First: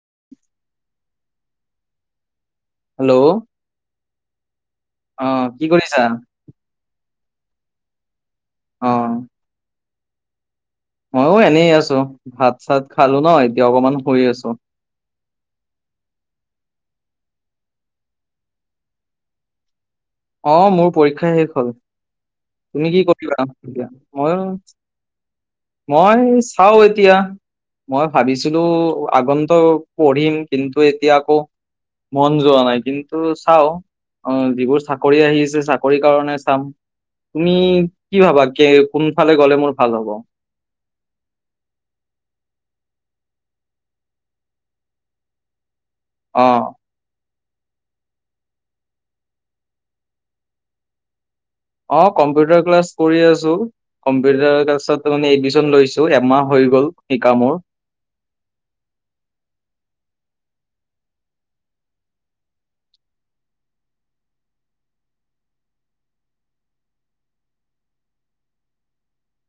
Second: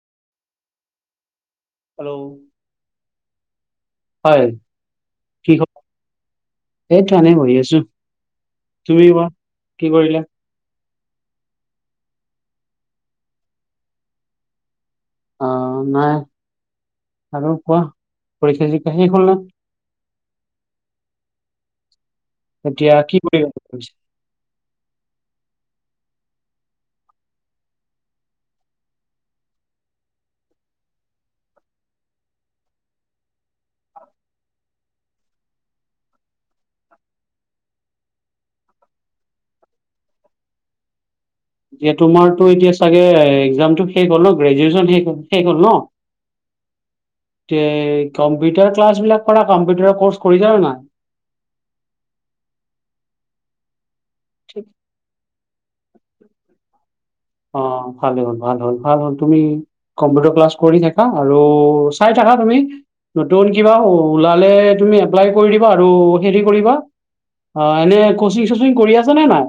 [inaudible] Hello hello হয় অ, কি কৰিছা? এনে বহি আছো, তুমি কোৱা কি কৰিলা? ময়ো এনেই আছো ভাত চাত খালো ন এতিয়া অকমান শুই আছো। অ, নাই আৰু কোৱা পৰীক্ষা চৰিক্ষা শেষ হল নে? অ', মোৰ পৰীক্ষা শেষ হ'ল। তুমি এতিয়া কি কৰিবা বুলি এতিয়া ভাবিছা? মই মই চাও এতিয়া মই ভাবিছিলো আগন্ত পঢ়িম কিন্তু এতিয়া আকৌ মন যোৱা নাই কিন্তু চাও অ যিবোৰ চাকৰি আহিছে চাকৰি কাৰণে চাম। তুমি কি ভাবা কোনফালে গ'লে মোৰ ভাল হ'ব? যিয়ে তোমাৰতো এতিয়া চাগে এক্জামটো শেষ হ'ল ন গ্ৰেজুৱেচন শেষ শেষ হ'ল ন? অঁ। এ কম্পিউটাৰ ক্লাছ বিলাক কৰা কম্পিউটাৰ কৰ্চ কৰিলা নে নাই? অঁ, কম্পিউটাৰ ক্লাছ কৰি আছো কম্পিউটাৰ ক্লাছতে এ দি লৈছো এমাহ হৈ গ'ল। শিকা মোৰ অঁ, ভাল হল ভাল হল ভাল হল তুমি কম্পিউটাৰ ক্লাছ কৰি থাকা আৰু চাই থাকা তুমি? নতুন কিবা ওলালে তুমি এপ্লাই কৰি দিবা আৰু হেৰি কৰিবা। অ এনে কচিং চচিং কৰি আছা নে নাই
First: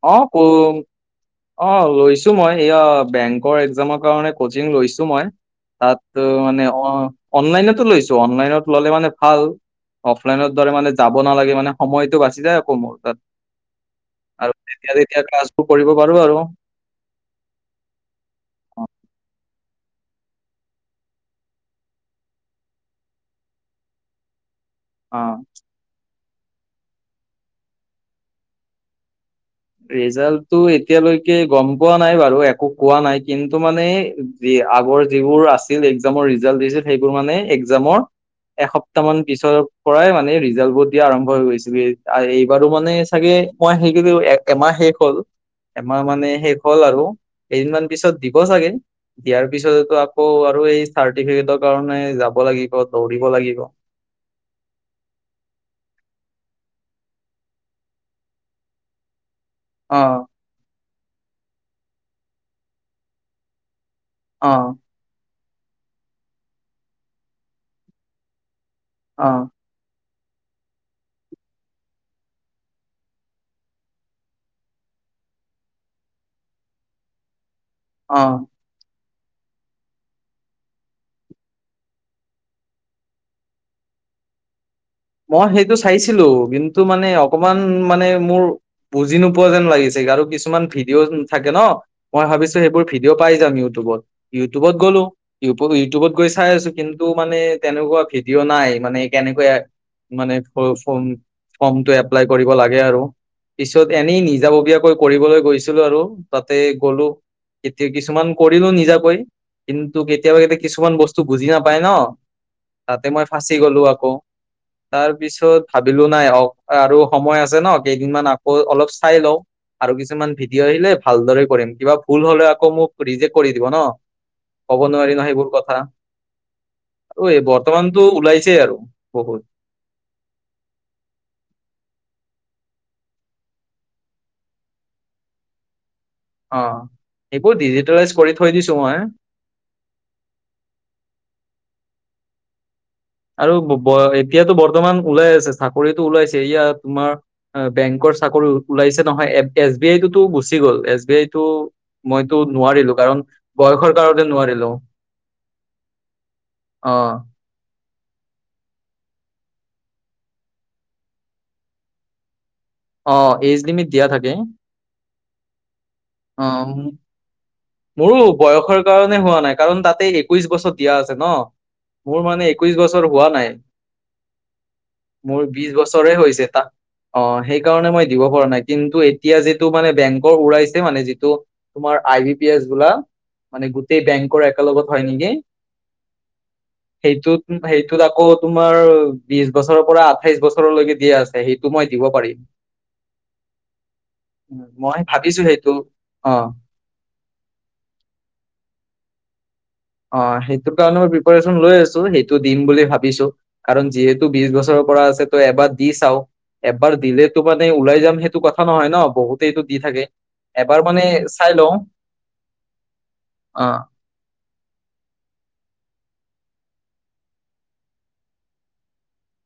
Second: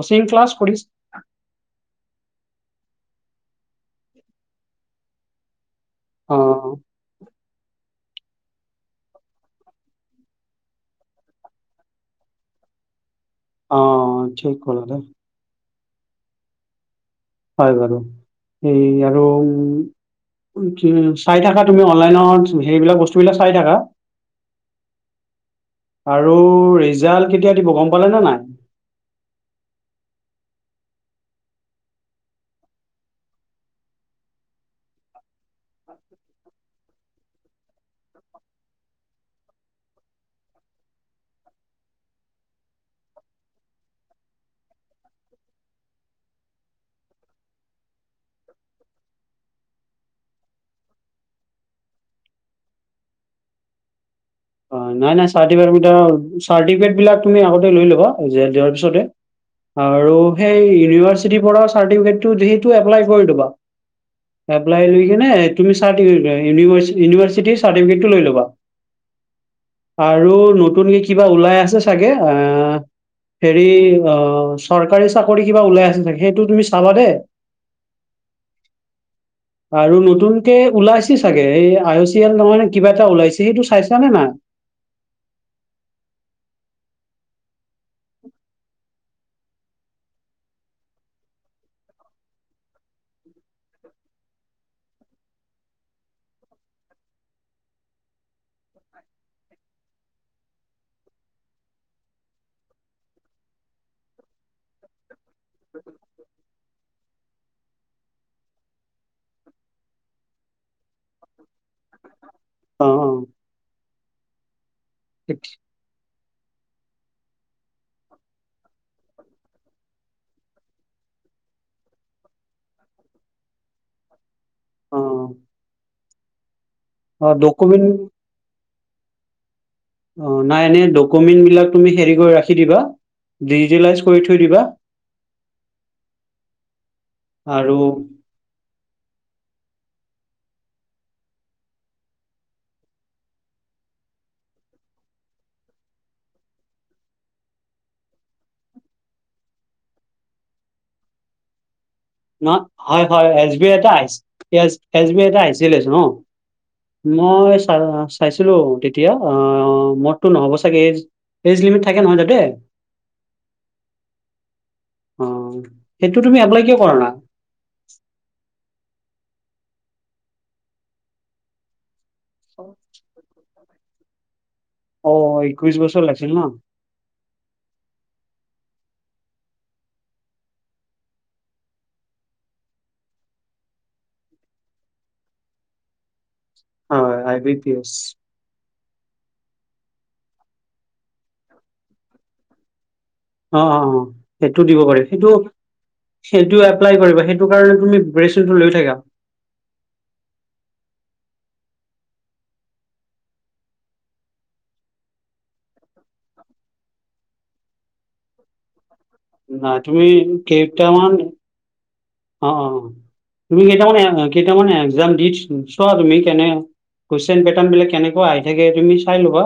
কচিং ক্লাছ কৰি অঁ, লৈছো মই এয়া বেংকৰ এক্জামৰ কাৰণে কচিং লৈছো মই। তাত মানে অ অনলাইনতো লৈছো অনলাইনত ললে মানে ভাল। অফলাইনৰ দৰে মানে যাব নালাগে মানে সময়টো বাচি যায় আকৌ মোৰ তাত। অ আৰু ঠিক। ক'লা তেতিয়া দে তেতিয়া ক্লাছবোৰ কৰিব পাৰো আৰু। হয় বাৰু! এই আৰু চাই থাকা তুমি অনলাইনত সেইবিলাক বস্তু বিলাক চাই থাকা? অঁ। আৰু ৰিজাল্ট কেতিয়া দিব গম পালা নে নাই? ৰিজাল্টটো এতিয়ালৈকে গম পোৱা নাই বাৰু একো কোৱা নাই কিন্তু মানে দি আগৰ যিবোৰ আছিল একজামৰ ৰিজাল্ট দিছিল সেইবোৰ মানে একজামৰ এসপ্তাহ মান পিছৰ পৰাই মানে ৰিজাল্ট বোৰ দিয়া আৰম্ভ হৈ গৈছিল এইবাৰো মানে চাগে মই হেইৰ কৰি এ এমাহ শেষ হ'ল এমাহ মানে শেষ হ'ল আৰু। কেইদিনমান পিছত দিব চাগে দিয়াৰ পিছতটো আকৌ আৰু এই চাৰ্টিফিকেটৰ কাৰণে যাব লাগিব দৌৰিব লাগিব। অ নাই নাই চাৰ্টিফিকেট দুটা চাৰ্টিফিকেটবিলাক তুমি আগতে লৈ ল'বা দিয়াৰ পিছতে অ আৰু সেই ইউনিভাৰ্চিটিৰ পৰা চাৰ্টিফিকেটটো যি এপ্লাই কৰি দিবা। অ এপ্লাই লৈ কিনে তুমি ইউভাৰ্চিটিৰ চাৰ্টিফিকেটটো লৈ ল'বা। অঁ আৰু নতুন কিবা ওলাই আছে চাগে আহ হেৰি অ চৰকাৰী চাকৰি কিবা ওলাই আছে সেইটো তুমি চাবা দেই। অ আৰু নতুনকে ওলাইছে চাগে এই আই চি এল নহয় নে কিবা এটা ওলাইছে সেইটো চাইছানে নাই? মই সেইটো চাইছিলো কিন্তু মানে অকমান মানে মোৰ বুজি নোপোৱা যেন লাগিছে। আৰু কিছুমান ভিডিঅ থাকে ন মই ভাবিছো সেইবোৰ ভিডিঅ' পাই যাম ইউটিউবত ইউটিউবত গ'লো ইউটিউবত গৈ চাই আছো কিন্তু মানে তেনেকুৱা ভিডিঅ' নাই মানে কেনেকৈ মানে ফ ফৰ্মটো এপ্লাই কৰিব লাগে আৰু। পিছত এনেই নিজাববীয়াকৈ কৰিবলৈ গৈছিলো আৰু তাতে গ'লো এতিয়া কিছুমান কৰিলো নিজাকৈ। কিন্তু কেতিয়াবা কেতিয়া কিছুমান বস্তু বুজি নাপায় ন অ তাতে মই ফাঁচি গলো আক। তাৰ পিছত ভাবিলো নাই অওক আৰু সময় আছে ন কেইদিনমান আকৌ অলপ চাই লওঁ। আৰু কিছুমান ভিডিঅ' আহিলে ভালদৰে কৰিম কিবা ভুল হলে আকৌ মোক ৰিজেক্ট কৰি দিব ন। ক'ব অ অ নোৱাৰি নহয় সেইবোৰ কথা। অ আৰু ডকুমেন্ট বৰ্তমানটো ওলাইছেই আৰু বহুত। অ নাই এনে ডকুমেণ্ট বিলাক তুমি হেৰি কৰি ৰাখি দিবা ডিজিটেলাইজ কৰি থৈ দিবা। অঁ এইব আৰু ডিজিটলাইজ কৰি থৈ দিছো মই। আৰু এতিয়াতো বৰ্তমান ওলাই আছে চাকৰিটো ওলাইছে এয়া তোমাৰ বেংকত। চাকৰি ওলাইছে নহয়, এছ বি আই টোতো গুচি গ'ল। এছ বি আইটো মইতো ন নোৱাৰিলো হয় কাৰণ হয়, এছ বি আইটো বয়সৰ আহ কাৰণে নোৱাৰিলো এছ বি আইটো [unintelligible] অ মই চাৰা চাইছিলো তেতিয়া অ', মদতো নহ'ব চাগে এইজ এইজ লিমিট থাকে নহয় তাতে। অ', এজ লিমিট দিয়া থাকে। অ', সেইটো তুমি এপ্লাই কিয় অ', কৰা নাই? মোৰো বয়সৰ কাৰণে হোৱা নাই কাৰণ তাতে একৈশ বছৰ দিয়া আছে ন। মোৰ মানে একৈশ বছৰ হোৱা নাই। অ মোৰ বিশ একৈশ বছৰ বছৰে লাগিছিল ন হৈছে তাক অ', সেইকাৰণে মই দিব পৰা নাই। কিন্তু এতিয়া যিটো মানে বেংকৰ উৰাইছে মানে যিটো তোমাৰ আই পি এছ বোলা মানে গোটেই বেংকৰ একে লগত হয় নেকি। হয় আই সেইটোত বি পি এছ সেইটোত আকৌ তোমাৰ বিশ বছৰ বছৰৰ পৰা আঠাইশ বছৰলৈকে দিয়া আছে সেইটো মই দিব পাৰিম। অ', - অ', - অ', সেইটো উম, দিব মই পাৰিব সেইটো- ভাবিছো অ'। সেইটো এপ্লাই কৰিব সেইটো কাৰণে তুমি [unintelligible] লৈ থাকা অ', সেইটোৰ কাৰণে মই প্ৰিপাৰচন লৈ আছো সেইটো দিম বুলি ভাবিছো কাৰণ যিহেতু বিশ বছৰ পৰা আছে ত' এবাৰ দি চাও এবাৰ দিলেতো মানে ওলাই যাম সেইটো কথা নহয় ন'। বহুতেইটো না দি তুমি থাকে এবাৰ মানে কেইটামান চাই লওঁ। অ', -অ', তুমি অ কেইটামানে- কেইটামানে এক্‌জাম দি চোৱা তুমি কেনে কুৱেইশ্বন পেটাৰ্ণ বিলাক কেনেকুৱা আহি থাকে তুমি চাই ল'বা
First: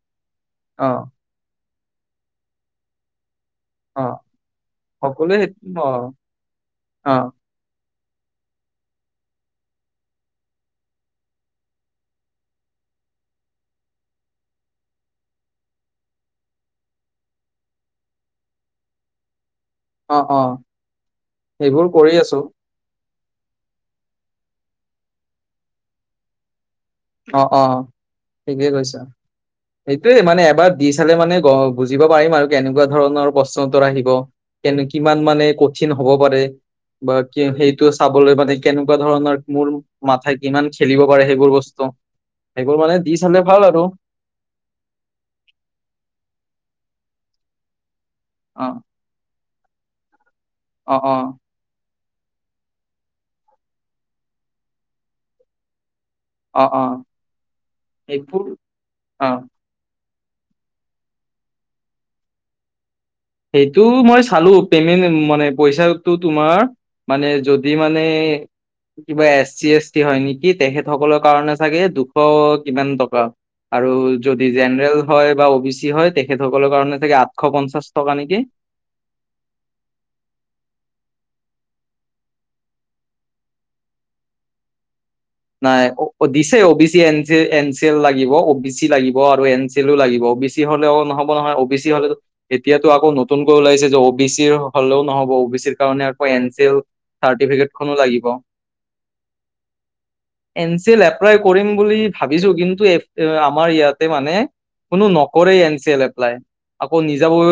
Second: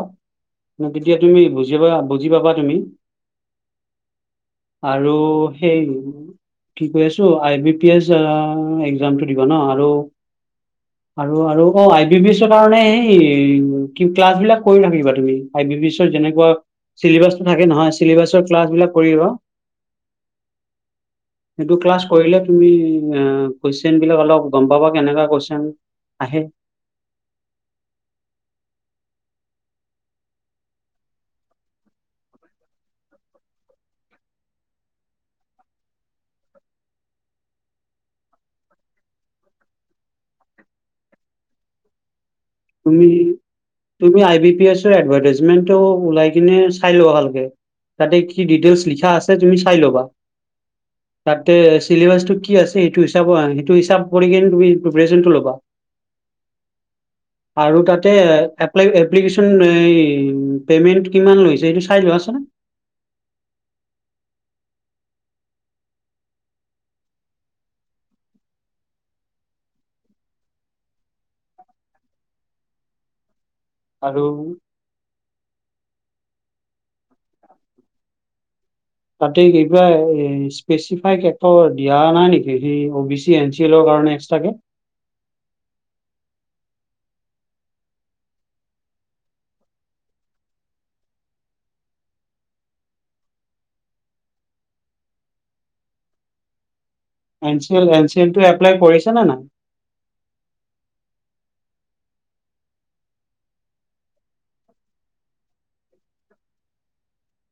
অ তেতিয়া তুমি বুজি পাবা বুজি পাবা তুমি। অ আৰু সকলোৱে সেই সেইটো অ কি কৈ অ আছো I B P S exam টো দিবা ন' আৰু আৰু অ', আই বি পি এছৰ কাৰণে এই কি ক্লাছ বিলাক কৰি থাকিবা তুমি। আই বি পি এছৰ যেনেকুৱা চিলেবাছটো থাকে নহয় চিলেবাছৰ ক্লাছ বিলাক কৰিবা। অ', -অ', সেইটো সেইবোৰ ক্লাছ কৰি কৰিলে আছো। তুমি কুৱেশ্বন বিলাক অলপ গম পাবা কেনেকা কুৱেশ্বন আহে। অ', -অ', ঠিকেই কৈছা। সেইটোৱে মানে এবাৰ দি চালে মানে গো বুজিব পাৰিম আৰু কেনেকুৱা ধৰণৰ প্ৰশ্ন উত্তৰ আহিব। কেনে কিমান মানে কঠিন হব পাৰে। বা কি সেইটো চাবলৈ মানে কেনেকুৱা ধৰণৰ মোৰ মাথাই কিমান খেলিব পাৰে সেইবোৰ বস্তু [inaudible] মানে তুমি দি চালে ভাল আৰু তুমি আই বি পি এছৰ এড্‌ভাৰটাইজমেন্টটো উলাই কিনে চাই লোৱা ভাল। তাতে কি অ ডিটেইলছ্ লিখা আছে তুমি চাই ল'বা অ অ তাতে ছিলেবাছটো কি আছে সেইটো হিচাবৰ সেইটো হিচাপ কৰি কিনে তুমি প্ৰিপেৰাছন টো‌ ল'বা। অ', অ'। আৰু তাতে সেইবোৰ এপ্লাই অ এপ্লিকেশ্যন ই পেমেন্ট কিমান লৈছে এইটো চাই লোৱাছোন? সেইটো মই চালো পেমেণ্ট মানে পইচাটো তোমাৰ মানে যদি মানে। কিবা এছ চি এছ টি হয় নেকি তেখেত সকলৰ কাৰণে চাগে দুশ কিমান টকা। আৰু যদি জেনেৰেল হয় বা অ' বি চি হয় তেখেতসকলৰ কাৰণে চাগে আঠশ পঞ্চাশ টকা নেকি। তাতে কিবা এ স্পেচিফাই একো দিয়া নাই নেকি সেই O B C N C এলৰ। এক্সট্ৰা কে। [inaudible] নাই অ' দিছে O B C N C N C N লাগিব অ বি চি লাগিব আৰু এন চি এলো লাগিব। অ বি চি হলেও নহ'ব নহয় অ বি চি হলেতো এতিয়াতো আকৌ নতুনকৈ ওলাইছে যে অ বি চি হ'লেও নহ'ব। অ বি চিৰ কাৰণে আকৌ N C L N C L চাৰ্টিফিকেটখনো এন চি লাগিব। এল টো এপ্লাই কৰিছা নে নাই? এন চি এল এপ্লাই কৰিম বুলি ভাবিছোঁ কিন্তু এ আমাৰ ইয়াতে মানে কোনো নকৰেই এন চি এল এপ্লাই আকৌ নিজাববী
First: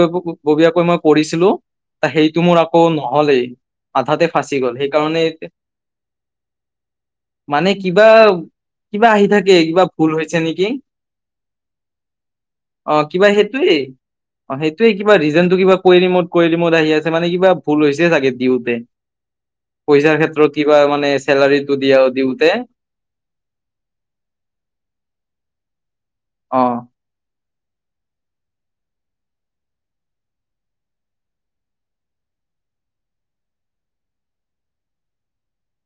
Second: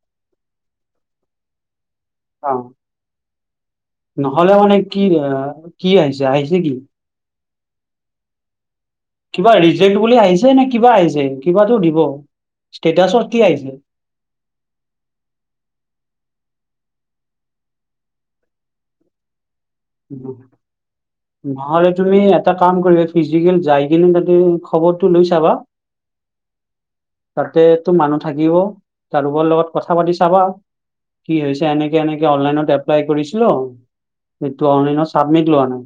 ববীয়াকৈ মই কৰিছিলো সেইটো মোৰ অ' আকৌ নহলেই। আধাতে ফাঁচি নহ'লে গ'ল মানে কি সেইকাৰণে আহ কি আহিছে আহিছে কি? মানে কিবা কিবা আহি থাকে কিবা ৰিজেক্ট ভুল বুলি হৈছে আহিছে নে নেকি। কিবা আহিছে কিবাতো দিব। অ', ষ্টেটাচত কিবা কি আহিছে? সেইটোৱেই অ', সেইটোৱেই কিবা ৰিজনতটো কিবা কোয়েৰি মত কোয়েল মত আহি আছে মানে কিবা ভুল হৈছে চাগে দিওঁতে। পইছাৰ ক্ষেত্ৰত কিবা মানে চেলাৰিত নহ'লে তুমি এটা কাম কৰিবা ফিজিকেল যাই কিনে তাতে খবৰটো লৈ চাবা। অ'। তাতে তো মানুহ থাকিব কাৰোবৰ লগত কথা পাতি চাবা। কি হৈছে এনেকে এনেকে অনলাইনত এপ্লাই কৰিছিলো এইটো অনলাইনত চাবমিট লোৱা নাই,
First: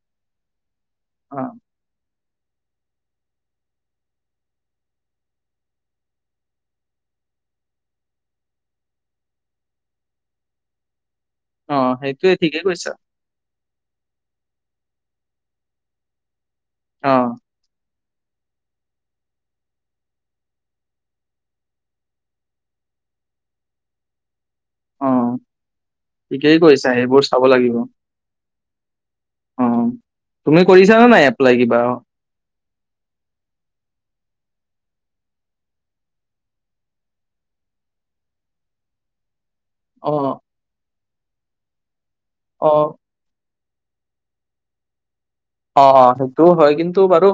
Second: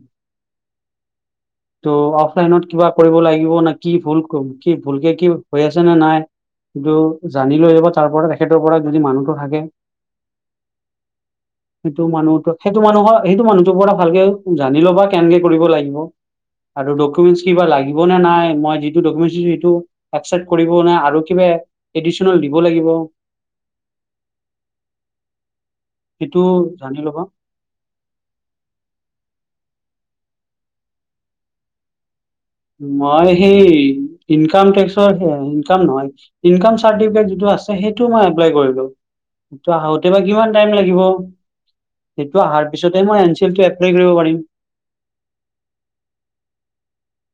অ ত' অফ লাইনত কিবা কৰিব লাগিব নে কি ভুল কি ভুলকে কি হৈ আছে নে নাই। কিন্তু জানি লৈ যাব তাৰপৰা তেখেতৰ পৰা যদি মানুহটো থাকে। [inaudible] অ সেইটো সেইটোয়ে মানুহতো ঠিকেই সেইটো কৈছা মানুহৰ সেইটো মানুহটোৰ পৰা ভালকে জানি ল'বা কেনকে কৰিব লাগিব আৰু অ ডকুমেণ্টছ কিবা লাগিব নে নাই মই যিটো ডকুমেণ্ট দিছোঁ, সেইটো একচেপট কৰিব নাই আৰু কিব এডিচনেল দিব লাগিব। টোৰ [inaudible] অ' সেইটো ঠিকেই কৈছা জানি ল'বা হেইবোৰ চাব লাগিব। অ' তুমি কৰিছানে নাই এপ্লাই কিবা? মই সেই ইনকাম টেক্সৰ হ ইনকাম নহয় ইনকাম চাৰটিফিকেট যিটো আছে সেইটো মই এপ্লাই কৰিলোঁ। টো আহোতে অ বা কিমান টাইম লাগিব। সেইটো আহাৰ পিছতে না এনচিএল টো এপ ৰেগ নিব পাৰিম। অ' অ' সেইটোও হয়। কিন্তু বাৰু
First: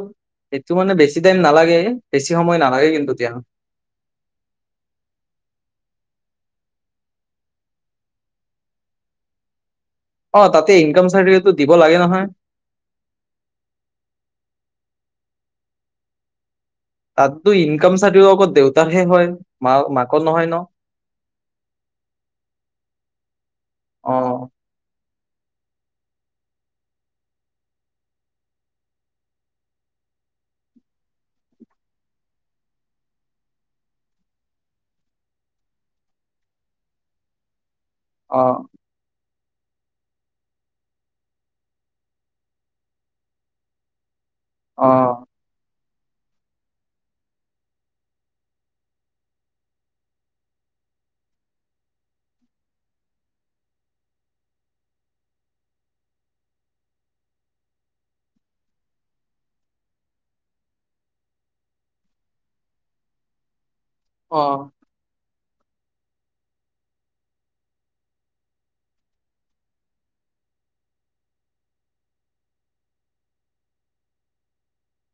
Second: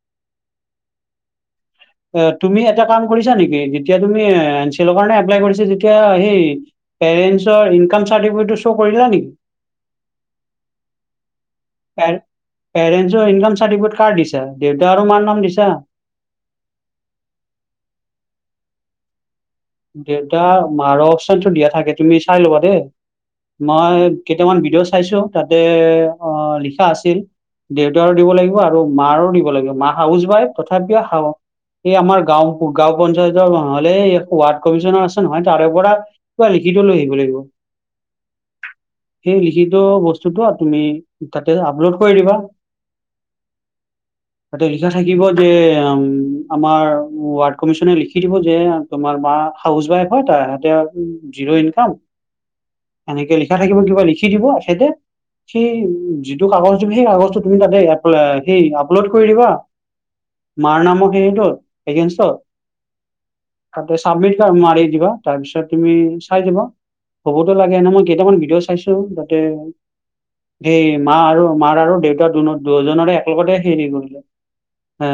এইটো মানে বেছি টাইম নালাগে। বেছি অ' সময় তুমি এটা নালাগে কাম কিন্তু দিয়া কৰিছা নেকি? যেতিয়া তুমি এন চি এলৰ কাৰণে এপ্লাই কৰিছা তেতিয়া হেই সেই পেৰেণ্টছৰ ইনকম চাৰ্তিফিকেতটো চৌৰ কৰিলা নেকি? অ' তাতে ইনকম চাৰ্টিফিকে পে পেৰেনছৰ ইনকম চাৰ্টিফিকেট কাৰ দিছা? দেউতা আৰু মাৰ নাম দিছা? তাততো ইনকাম চাৰ্টিফিকত অকল দেউতাৰহে হয়। মা মাকৰ নহয় ন দেউতা-মাৰৰ অপচনটো দিয়া থাকে, তুমি চাই ল'বা দেই। মই অ কেইটামান ভিডিঅ' চাইছো, তাতে অ' লিখা আছিল। দেউতাৰো দিব লাগিব আৰু মাৰো দিব লাগিব, মা হাউচৱাইফ, তথাপিও হা এই আমাৰ গাঁও-গাঁও পঞ্চায়তৰ নহ'লে ৱাৰ্ড কমিশনৰ আছে নহয়, তাৰে পৰা কিবা লিখিত লৈ আহিব লাগিব। অ'। সেই লিখিত বস্তুটো, তুমি তাতে আপলোড কৰি দিবা। তাতে অ লিখা থাকিব যে, উম আমাৰ ৱাৰ্ড কমিছনে লিখি দিব যে তোমাৰ মা হাউচৱাইফ হয়, তাৰ হাতে আৰু জিৰ' ইনকাম এনেকে লিখা থাকিব দিবা, লিখি দিব এখেতে। সেই যিটো কাগজ তুমি সেই কাগজটো তুমি তাতে সেই আপলোড কৰি দিবা মাৰ নামৰ হেৰিটোত, এগেইনষ্টত। তাতে চাবমিট অ কাৰ মাৰি দিবা। তাৰ পিছত তুমি চাই যাবা, হ'বতো লাগে, নহয় মই কেইটামান ভিডিঅ' চাইছো, তাতে সেই মা আৰু মাৰ আৰু দেউতা দু-দুয়োজনৰে একলগতে হেৰি কৰিলে আ,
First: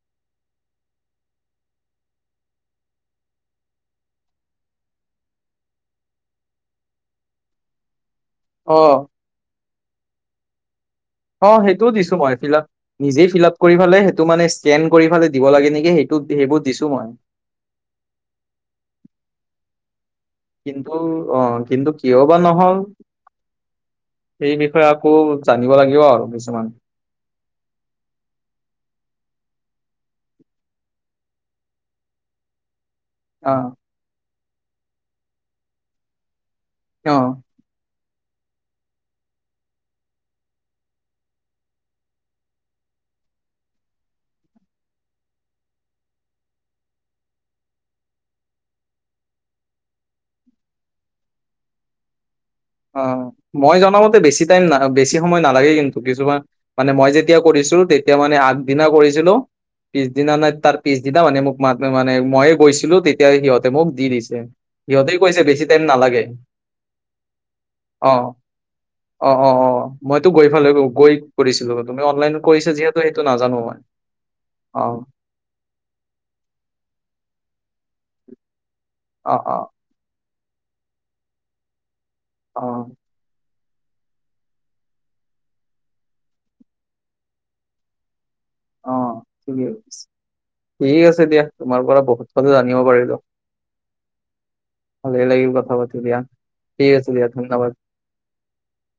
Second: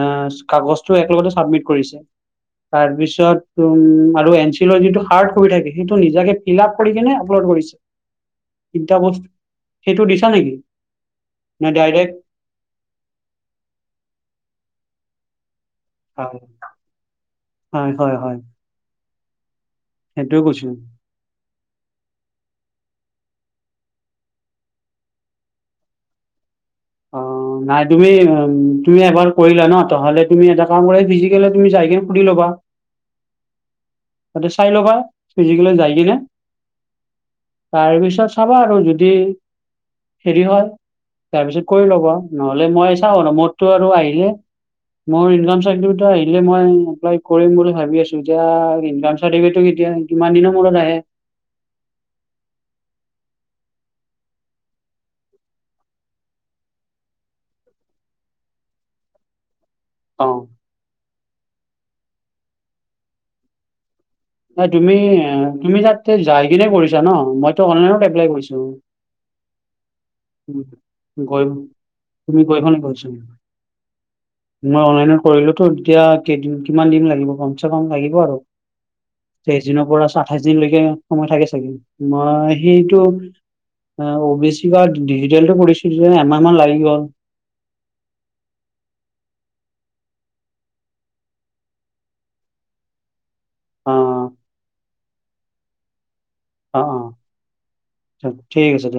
কাগজটো একেলগতে চাবমিট কৰিছে, তাৰপিছত উম আৰু এন চিলৰ যিটো হাৰ্ড কপি থাকে, সেইটো নিজাকে ফিল আপ কৰি কিনে আপলোড কৰিছে। অ তিনটা বস্, সেইটো দিছা নেকি? অ', নে সেইটোও দিছো ডাইৰেক্ট মই, ফীল আপ নিজেই ফীল আপ কৰি পেলাই সেইটো মানে স্কেন কৰি পেলাই দিব লাগে নেকি এ সেইটোত-সেইবোৰ দিছো মই। হয় হয় হয় সেইটোৱে কৈছো কিন্তু অ', কিন্তু কিয় বা নহ'ল সেই বিষয়ে আকৌ জানিব লাগিব আৰু কিছুমান। অ নাই তুমি উম, তুমি এবাৰ কৰিলা ন, তেনেহ'লে তুমি এটা কাম কৰা, ফিজিকেলি তুমি যাই কেনে সুধি ল'বা। অ'। তাতে চাই ল'বা, ফিজিকেলি যায় কিনে। অ'। তাৰ পিছত চাবা আৰু যদি হেৰি হয়, তাৰপিছত কৰি ল'বা, নহ'লে মই চাওঁ আৰু মোৰতো আৰু আহিলে মোৰ ইনকাম চাৰ্টিফিকেটটো আহিলে মই এপ্লাই কৰিম বুলি ভাবি আছো, এতিয়া ইনকাম চাৰ্টিফিকেটটো কে এতিয়া কিমান দিনৰ মূৰত আহে। [unintelligible] অ', মই জনামতে বেছি টাইম না-বেছি সময় নালাগে কিন্তু, কিছুমান মানে মই যেতিয়া কৰিছ তেতিয়া মানে আগদিনা কৰিছিলো। অ পিছদিনা নাই, তাৰ পিছদিনা মানে মোক মা-মানে মইয়ে গৈছিলো, তেতিয়া সিহঁতে মোক দি দিছিলে। অ', তুমি-তুমি তাতে যাই কিনে কৰিছা ন, মইটো অনলাইনত এপলাই অ', কৰিছো। অ' অ' অ', মইতো গৈ উম, পালেগৈ গৈ কৰিছিলো, তুমি অনলাইনত কৰিছা যিহেতু, সেইটো নাজানো মই। মই অ', অনলাইনত কৰিলোতো, এতিয়া কেইদিন-কিমান দিন লাগিব গম চে কম লাগিব আৰু, অ', তেইশ অ', দিনৰ পৰা চা-আঠাইশ দিনলৈকে সময় থাকে চাগে। মই অ', সেইটো অ', অ'বি চি বা ডিজিটেলটো কৰিছোঁ যে এমাহমান লাগি গ'ল। অ' ঠিক আছে, ঠিক আছে দিয়া, তোমাৰ পৰা বহুত কথা জানিব পাৰিলো। অ'। ভালেই লাগিল কথা পাতি দিয়া। অ ঠিক আছে দিয়া, ধন্যবাদ। অ ঠিক আছে দিয়া